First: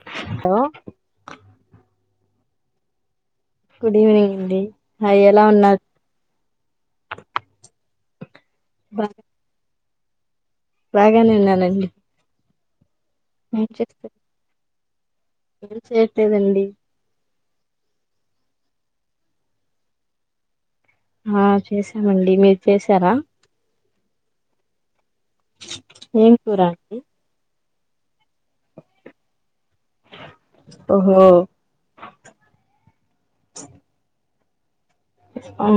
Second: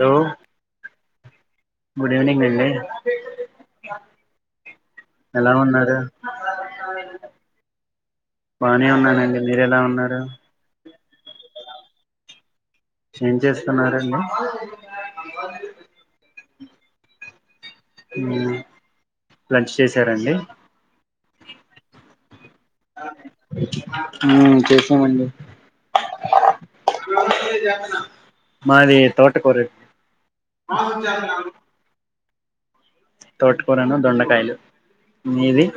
Hello ఆ good evening అండి evening అండి హాయ్ ఎలా ఉన్నారు. బానే బాగా ఉన్నానండి మీరు ఎలా ఉన్నారు. బాగానే ఉన్నానండి. ఏం చేస్తున్నారండి. ఏం చేయ్యట్లేదండి. హ్మ్ లంచ్ చేసారాండి. ఆ చేసామండి మీరు చేసారా ఆ చేసామండి ఏం కూర అండి మాది తోట కూరాండి ఓహో తోటకోరను దొండకాయలు మీది ఆ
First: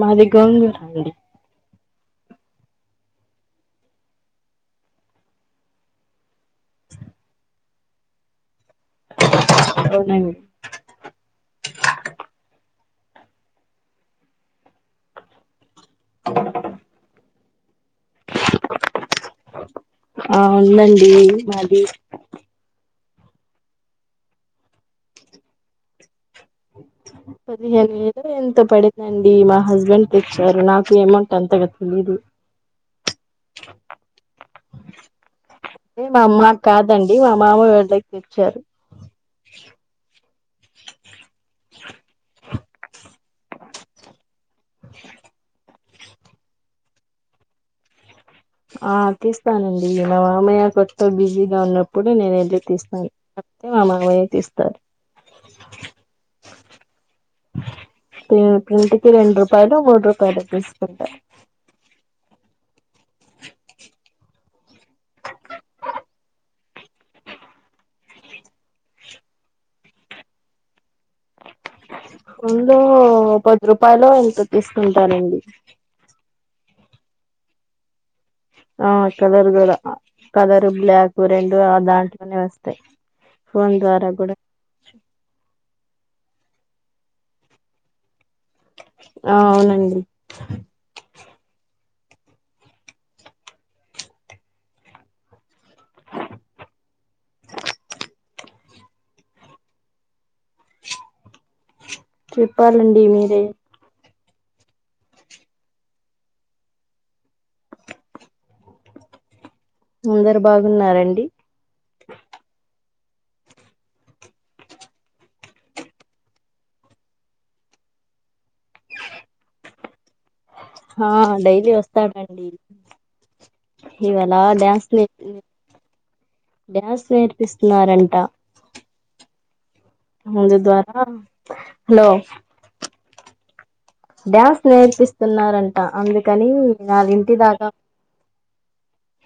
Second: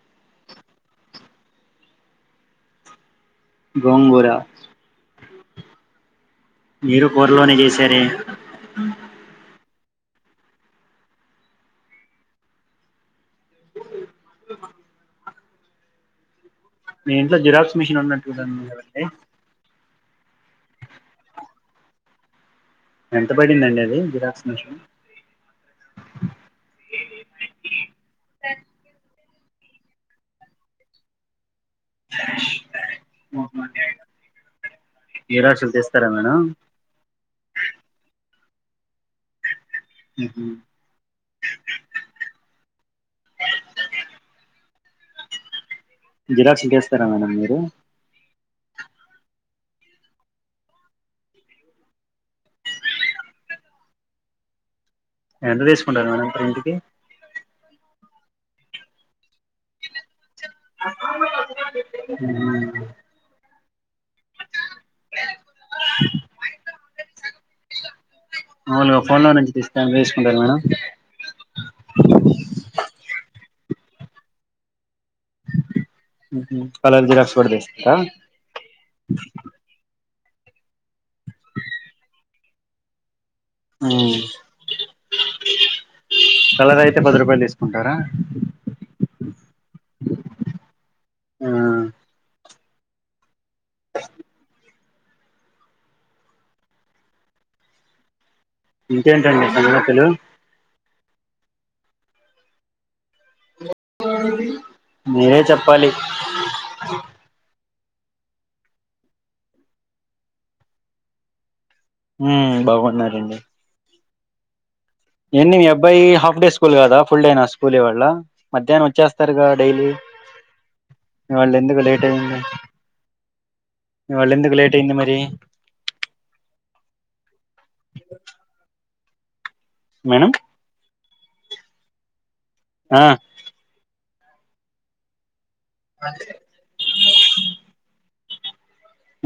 మాది గొంగురాండి గొంగురా మీరు కూరలోనే చేసారే టూ నైన్ మీ ఇంట్లో జిరాక్స్ మిషన్ ఉన్నట్టుండికదండి ఆ ఉందండి మాది ఎంత పడిందండి అది జిరాక్స్ మెషిన్ పదిహేను లేదు ఎంతో పడింది అండ్ డి మా హస్బెండ్ తెచ్చారు నాకు అమౌంట్ అంతగా తెలీదు జిరాక్స్లు తీస్తారా ఇ మా మేడం మాక్ కాదండి మా మామ వాళ్లది తేచ్చారు జిరక్స్ లు తిస్తారా మేడం మీరు ఆ తీస్తానండి మా మామయ్య కొత్త బిజీగా ఉన్నప్పుడు నేను ఐతే తీస్తాను మా మామయ్య తిస్తారు ఎంత తీసుకుంటారు మేడం ప్రింట్ కి ప్రింట్ కి రెండు రూపాయలు మూడు రూపాయలు తీసుకుంటాను ఉ [unintelligible] మామూలుగా ఫోన్ల నుంచి తీస్తా ఎంత తీసుకుంటారు మేడం ఉందో పది రూపాయలో ఎంతో తీసుకుంటారండి కలర్ జిరాక్స్ కూడా తీస్తారా ఆ కలర్ కూడా కలరు బ్లాక్ రెండు ఆ దాంట్లోనే వస్తాయి ఫోన్ ద్వారా కూడా కలర్ అయితే పది రూపాయలు తీసుకుంటారా ఆ అవునండి ఆ ఇంకేంటండి సంగతులు చెప్పాలండీ మీరే మీరే చెప్పాలి అందరు బాగున్నారండి ఏండి ఎండి మీ అబ్బాయి హాఫ్ డే స్కూల్ కదా ఫుల్ డే నా స్కూల్ ఇవాళ్ళ మధ్యాహ్నం వచ్చేస్తారుగా డైలీ ఆ ఇవాళ డైలీ ఎందుకు లేట్ అయింది వస్తాడండి ఇవాళ ఇవాల ఎందుకు లేట్ డ్యాన్స్ అయింది క్లా మరి డ్యాన్స్ నేర్పిస్తున్నారంట మేడం ముందు ద్వారా హలో ఆ డ్యాన్స్ నేర్పిస్తున్నారంట అందుకని వాళ్ళ ఇంటి దాకా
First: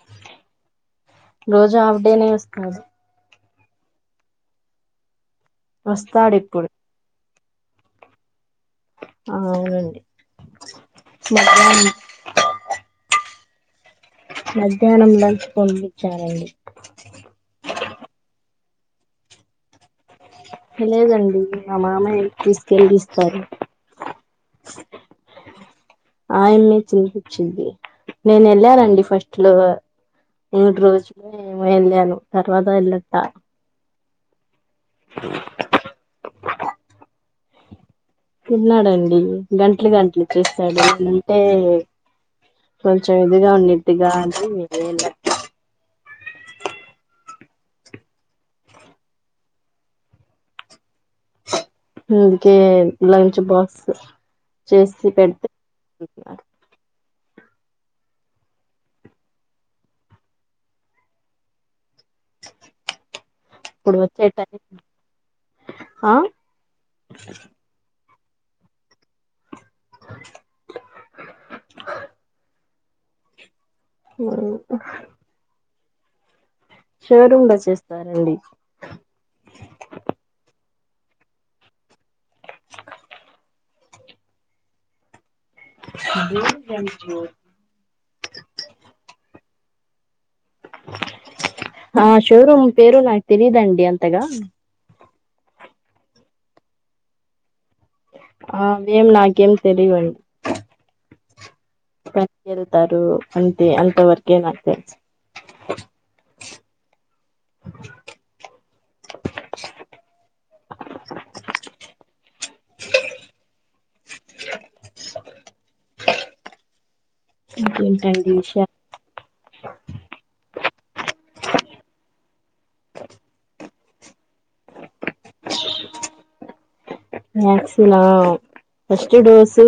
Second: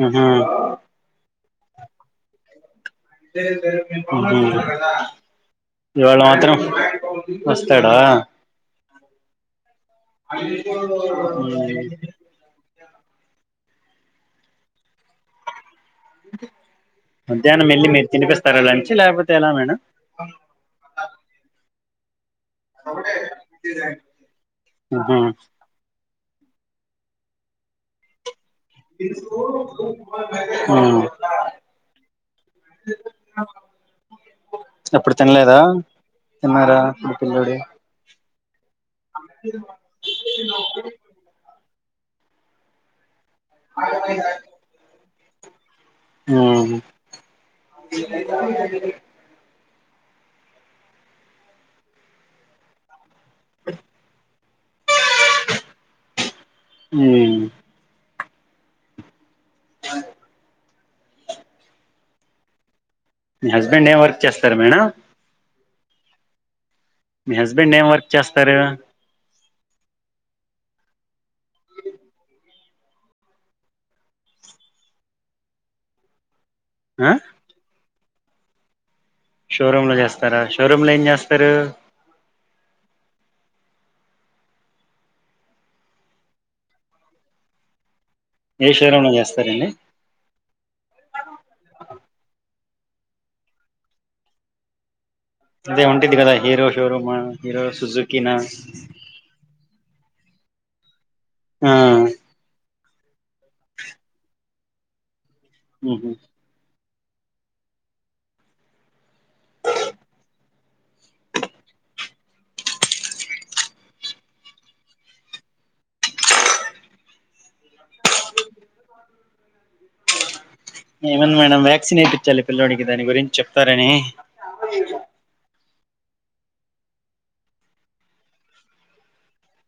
ఆహా రోజు ఆఫ్ డేనే వస్తాడు ఇవాళ వస్తాడు మాత్రం ఇప్పుడు వస్తాడా ఆ అవునండి ఉహు మధ్యాహ్నం మధ్యాహ్నం లంచ్ కో మధ్యాహ్నం వెళ్ళి మీరు తినిపిస్తారా లంచ్ లేపోతే ఎలా మేడం హ లేదండి మామయ్యాకి తీసుకెళ్లిస్తారు ఆహా ఆయనే తినిపించింది నేన వెళ్ళానండి ఫస్ట్ లో మూడు ఉమ్ రోజులుమో వెళ్ళాను తర్వాత వెళ్ళట ఎప్పుడు తినలేదా తిన్నారా మీ పిల్లుడి తిన్నాడండి గంటలు గంటలు చేస్తాడు ఉంటే చేదుగా ఉన్నట్టుగా అని హమ్ ఉమ్ కీ లంచ్ బాక్స్ చేసి పెడితే అ అ మీ హస్బెండ్ ఏం వర్క్ చేస్తారు మేడం హా మీ హస్బెండ్ ఏం వర్క్ చేస్తారు అ ఉ హు ఆ షోరూమ్ లో చేస్తారండి షో రూమ్ లో ఏం చేస్తారు బ ఏ షో రూమ్ లో చేస్తరండి ఆ షోరూమ్ పేరు నాకు తెలీదండి అంతగా అదే ఉంటది కదా హీరో షోర ఆ ఎం నాకేం తెలివండి ఆ తారు అంతే అంత వరకే నాకు థెలుసు హుమ్ హు ఎంటాండి విషయాల్ ఏమంది మేడం వ్యాక్సిన్ వేయిించాలి పిల్లడికి దాని గురించి చెప్తారని వక్సన్ ఆ ఫస్ట్ డోసు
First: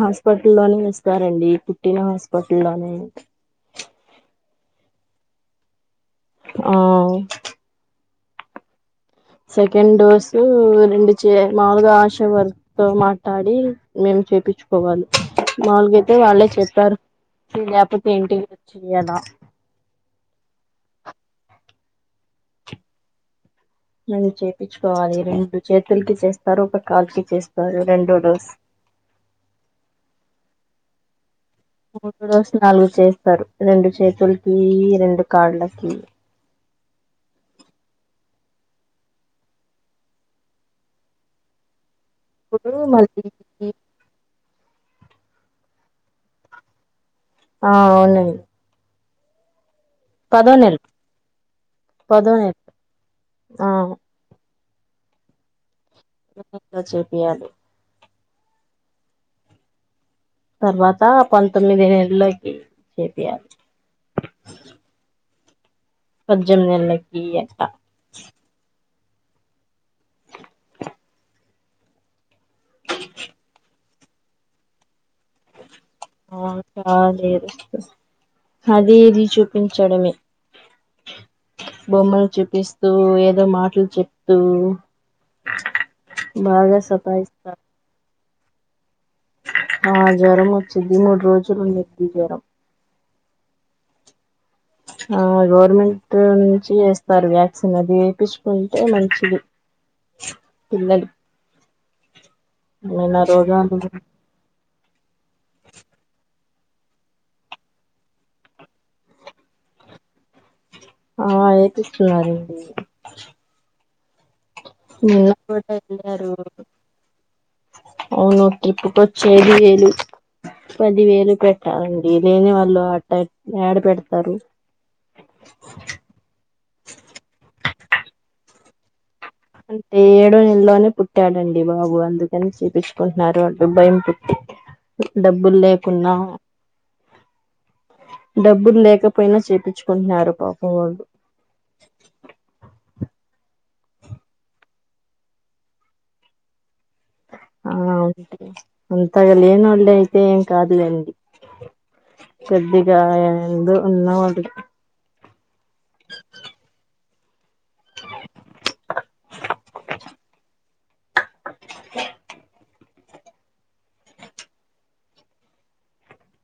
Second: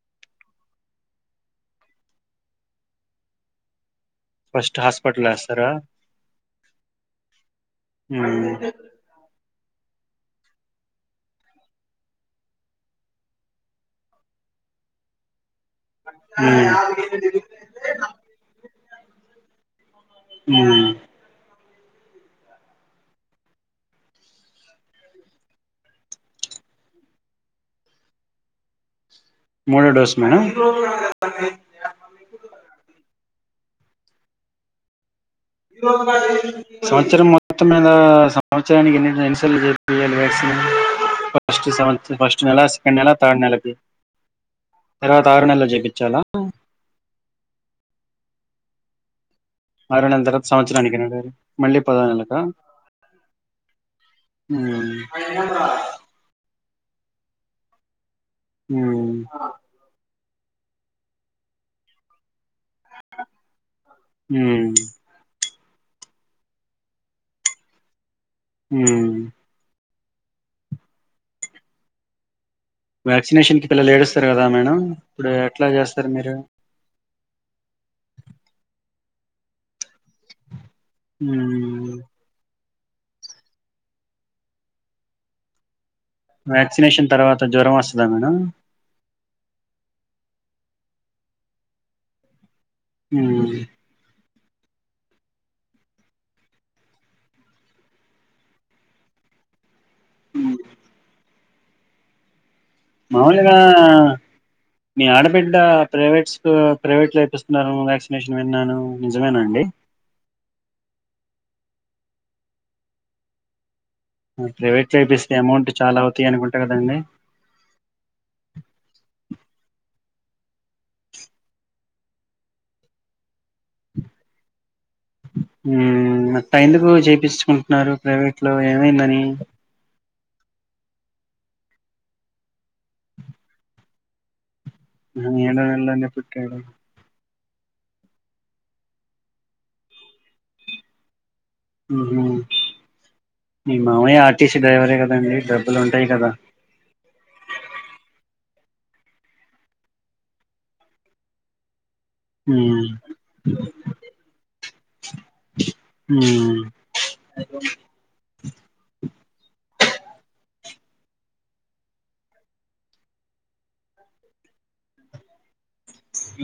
హాస్పిటల్ల్లోనే ఇస్తారండి పుట్టిన హాస్పిటల్లోనే ఫస్ట్ హాస్పిటల్స్తారా ఆ ఉ సెకండ్ డోసు రెండు మాలుగా ఆశా వర్క్ తో మాట్లాడి మేము చెపిన్‌చుకోవాలి మాములుగాతే వాళ్ళే మ్మ్ చెప్పారు న లేకపోతే ఏంటికి వచ్చియాల ఉమ్ ఉమ్ చెపిచ్చుకోవాలి రెండు చేతులకి చేస్తారు ఒక కాలుకి చేస్తారు రెండో డోస్ ముడు డోస్ మేడమ్ మూడు రోజు నాలుగు చేస్తారు రెండు చేతులకి రెండు కాళ్ళకి సంవత్సరం మొత్తం మిధా సంవత్సరానికి ఎన్ని సార్లు చెపియాలి వ్యాక్సిన్ మొదటి నెల ఇప్పుడు సెకండ్ నెల తర్డ్ మళ్ళీ నెలాకి తర్వాత ఆరు నెలలు జేపించాలా ఆ అవనండి ఆరు నెల తర్వాత సంవత్సరానికి మళ్ళీ పదో నెలకా ఆ ఉమ్ చెపియాలి మ్ తర్వాత పంతొమ్మిది నెలై మ్ పజెంనెలకి ఈ అక్క ఉ వ్యాక్సినేషన్ కి పిల్లలు ఏడుస్తారు కదా మేడం ఇప్పుడు ఎట్లా చేస్త ఆ చాలా ఏడుస్తారు అది ఇది చూపించడమే మ్మ్ బోమ్మలు చూపిస్త చు ఏదో మాటలు చెప్తూ బాగా వ్యాక్సినేషన్ తర్వాత సతాయిస్తారు జ్వరం వస్తదా మేడం ఆ జ్వరం వచ్చిది మూడు రోజులు ఉండిద్ది జ్వరం మ్ ఆ గవర్నమెంట్ నుంచి ఎస్తారు వ్యాక్సిన్ అది వేపిచ్చుకుంటే మంచిది పిల్లలు ఏమైనా మామూలుగా రోగాలు మీ ఆడబిడ్డ ప్రైవేట్ ప్రైవేట్ లో వేపిస్తున్నారు వ్యాక్సినేషన్ విన్నాను నిజమేనా అండి ఆ వేపిస్తున్నారండి ప్రైవేట్ లో నిన్న వేపిస్తే అమౌంట్ కూడా చాలా అవుతాయి వెళ్ళారు అనుకుంటా కదండి అవును ట్రిప్పుకొచ్చేది వేలు పది వేలు పెట్టాలండి లేని వాళ్ళు అట్ట యాడ పెడతారు మ్ అట్ట ఎందుకు చేపించుకుంటున్నారు ప్రైవేట్ లో ఏమైందని అంటే ఏడో నెల్లోనే పుట్టాడండి బాబు అందుకని చేపించ్చుకుంటున్నారు వాళ్ళు భయం పుట్టి ఆహా! డబ్బులు ఏడో నెలలోనే లేకున్నా పుట్టాడు డబ్బులు లేకపోయినా చేపిచ్చుకుంటున్నారు పాపం వాళ్ళు మ్ హు మి మావయ్యా ఆర్టీసీ డ్రైవరే కదండి డబ్బులు ఉంటాయి కదా ఆ అవును అంతగా లేనోళ్ళు అయితే ఏం కాదులేండి మ్మ్. కొద్దిగా ఏందో వున్నోడు హ్మ్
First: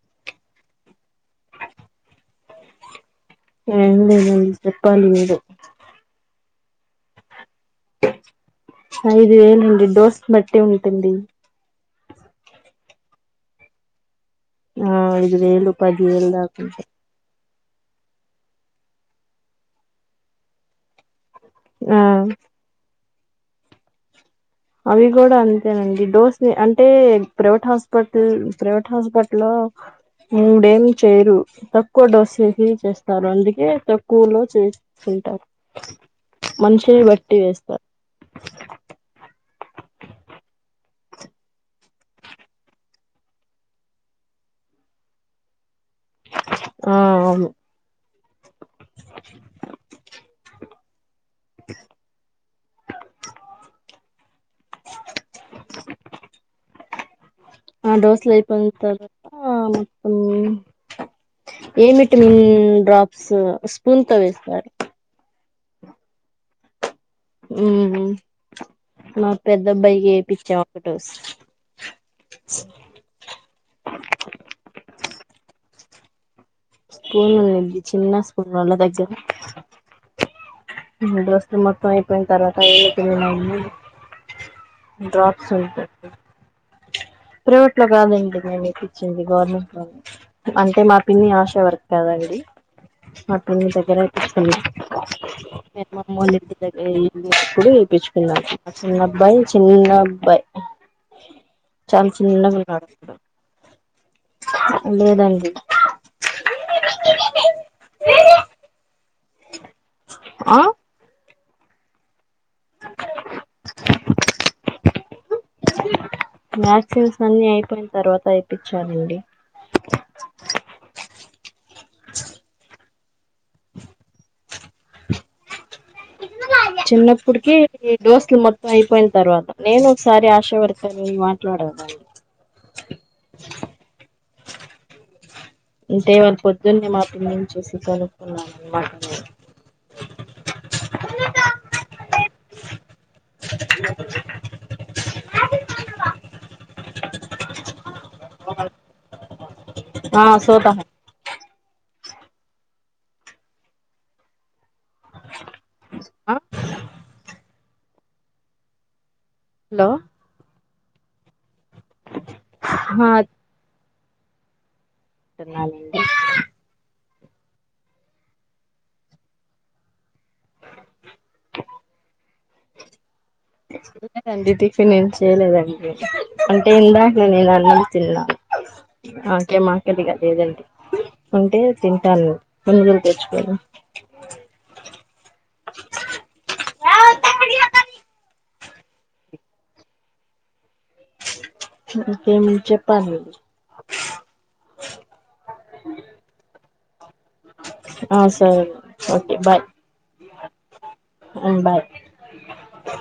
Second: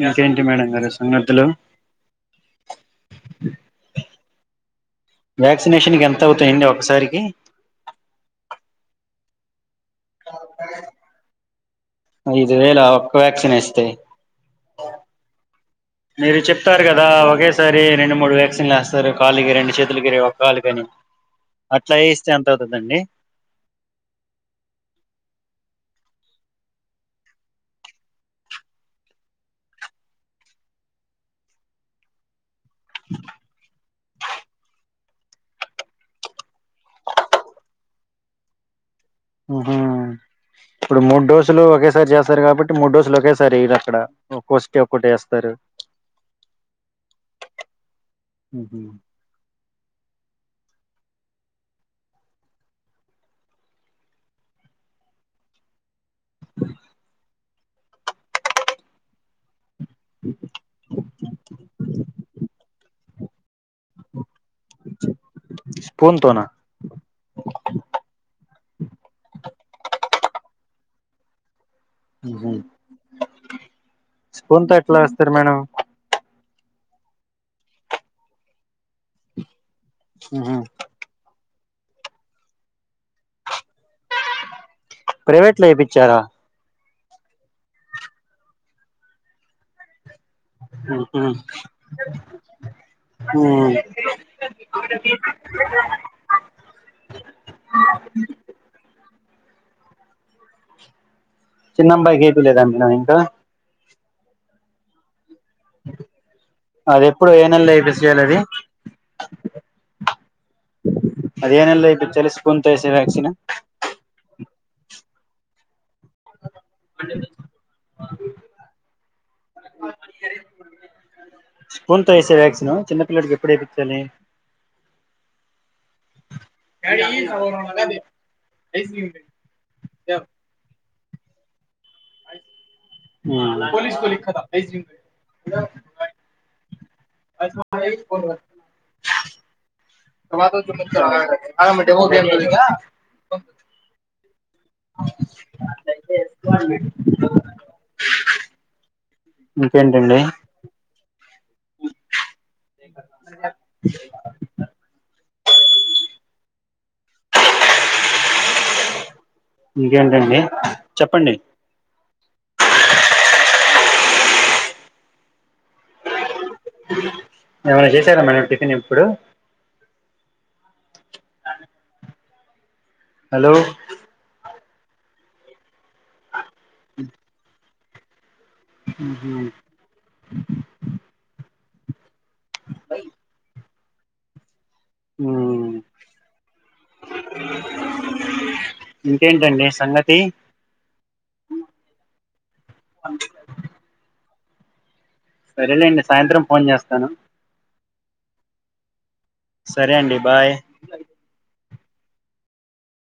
ఇంకేంటి మేడం గారు సంగతులు ఏం లేదండి చెప్పాలి మీరే వ్యాక్సినేషన్కి ఎంత అవుతాయండి ఒకసారికి ఐదు వేలు అండి డోస్ కి బట్టి ఉంటుంది ఐదు వేల ఒక్క వ్యాక్సిన్ వేస్తే ఆ ఐదు వేలు పదివేలు మీరు చెప్పారు దాకుంటాయి కదా ఒకే ఒకసారి రెండు మూడు వ్యాక్సిన్లు వేస్తారు కాలుకి రెండు చేతులకి ఒక కాలు కనీ అట్లా ఆ వేస్తే ఎంత అవుతుందండి అవి కూడా అంతేనండి డోస్ ని అంటే ప్రైవేట్ హాస్పిటల్ ప్రైవేట్ హాస్పిటల్లో మూడేం చేయరు తక్కువ డోస్ వేసి చేస్తారు అందుకే తక్ స్కూల్లో చేస్తుంటారు మనిషిని బట్టి వేస్తారు ఆ ఇప్పుడు మూడు డోసులు ఒకేసారి చేస్తారు కాబట్టి మూడు డోసులు ఒకేసారి వేయరు అక్కడ ఒకోష్టి ఒక్కొటి వేస్తారు ఆ అవును ఉహు ఆ డోసులు అయిపోయిన తర్వాత మొత్తం ఏ విటమిన్ డ్రాప్స్ స్పూన్ తో వేస్తారు స్పున్ తోనా ఉమ్ మా పెద్దబ్బాయికి ఏపిచ్చాం డోస్ స్పూన్ తో ఎట్లా వేస్తారు మేడం స్పూన్ ఉంది చిన్న స్పూన్ వాళ్ళ దగ్గర ఉహు డోస్ మొత్తం ఐపోయిన తర్వాత ఏంచేపిండ్రు మళ్ళీ డ్రాప్స్ ప్రైవేట్ లో వుంటాయ్ వేపిచ్చారా ప్రైవేట్ లో కాదండి మేం ఎపిచ్చింది గవర్నమెంట్ లోను అంటే మా పిన్ని ఉహు ఆశ వర్క కాదా ఆవిడి మా ఉ పిన్ని దగ్గర వేపిచ్చుకున్న మి అమ్మమొల్లా ఇంటిదగ్గర ఇల్లు ఎప్పిడి ఇప్పించుకున్నా మా చిన్న అబ్బాయి చిన్న అబ్బాయి చాల చిన్నబ్బాయికి ఏపిలేదా చిన్నగున్నాడు మేడం ఇంకా లేదండి అది ఎప్పుడు ఏ నెల ఎపిచేయాలి అది ఆ అదేనెల్లో వేపించాలి స్పూన్ తో వేసే వ్యాక్సన మ్యాక్సిమ్స్ అన్ని అయిపోయిన తర్వాత ఏపించానండి స్పూన్ తో వేసే వ్యాక్సిన్ చిన్నపిల్లడికి ఎప్పుడ వేపించాలి చిన్నప్పుటికే డోసులు మొత్తం అయిపోయిన తర్వాత నేను ఒకసారి ఆశా వర్ సరే నే మాట్లాడదన్ పోలీస్ కొలిత అంటే వాళ పొద్దున్నే మా పిండిని చూసి కనుక్కున్నాను అన్నమాట నను మా అరంట ఎ ఆ సోత ఆ హలో ఇంకేంటండి చెప్పండి హా టన్నాలండి ఏమైనా చేశార మేడం టిఫిన్ ఇప్పుడు హలో లదండి టిఫనేం చేయలేదండి అంటే ఇందాకనే నేను అన్నం తిన్నా ఆకే మాకలి దిగలేదండి ఉంటే తిన్ ను పునుగులు తెచ్చుకోని ఆ ఇంకేంటండి సంగతి ఇంకేం చెప్పాలి సరేలేండి సాయంత్రం ఫోన్ చేస్తాను ఆ సరే ఓకే బాయ్ సరే అండి బాయ్ బాయ్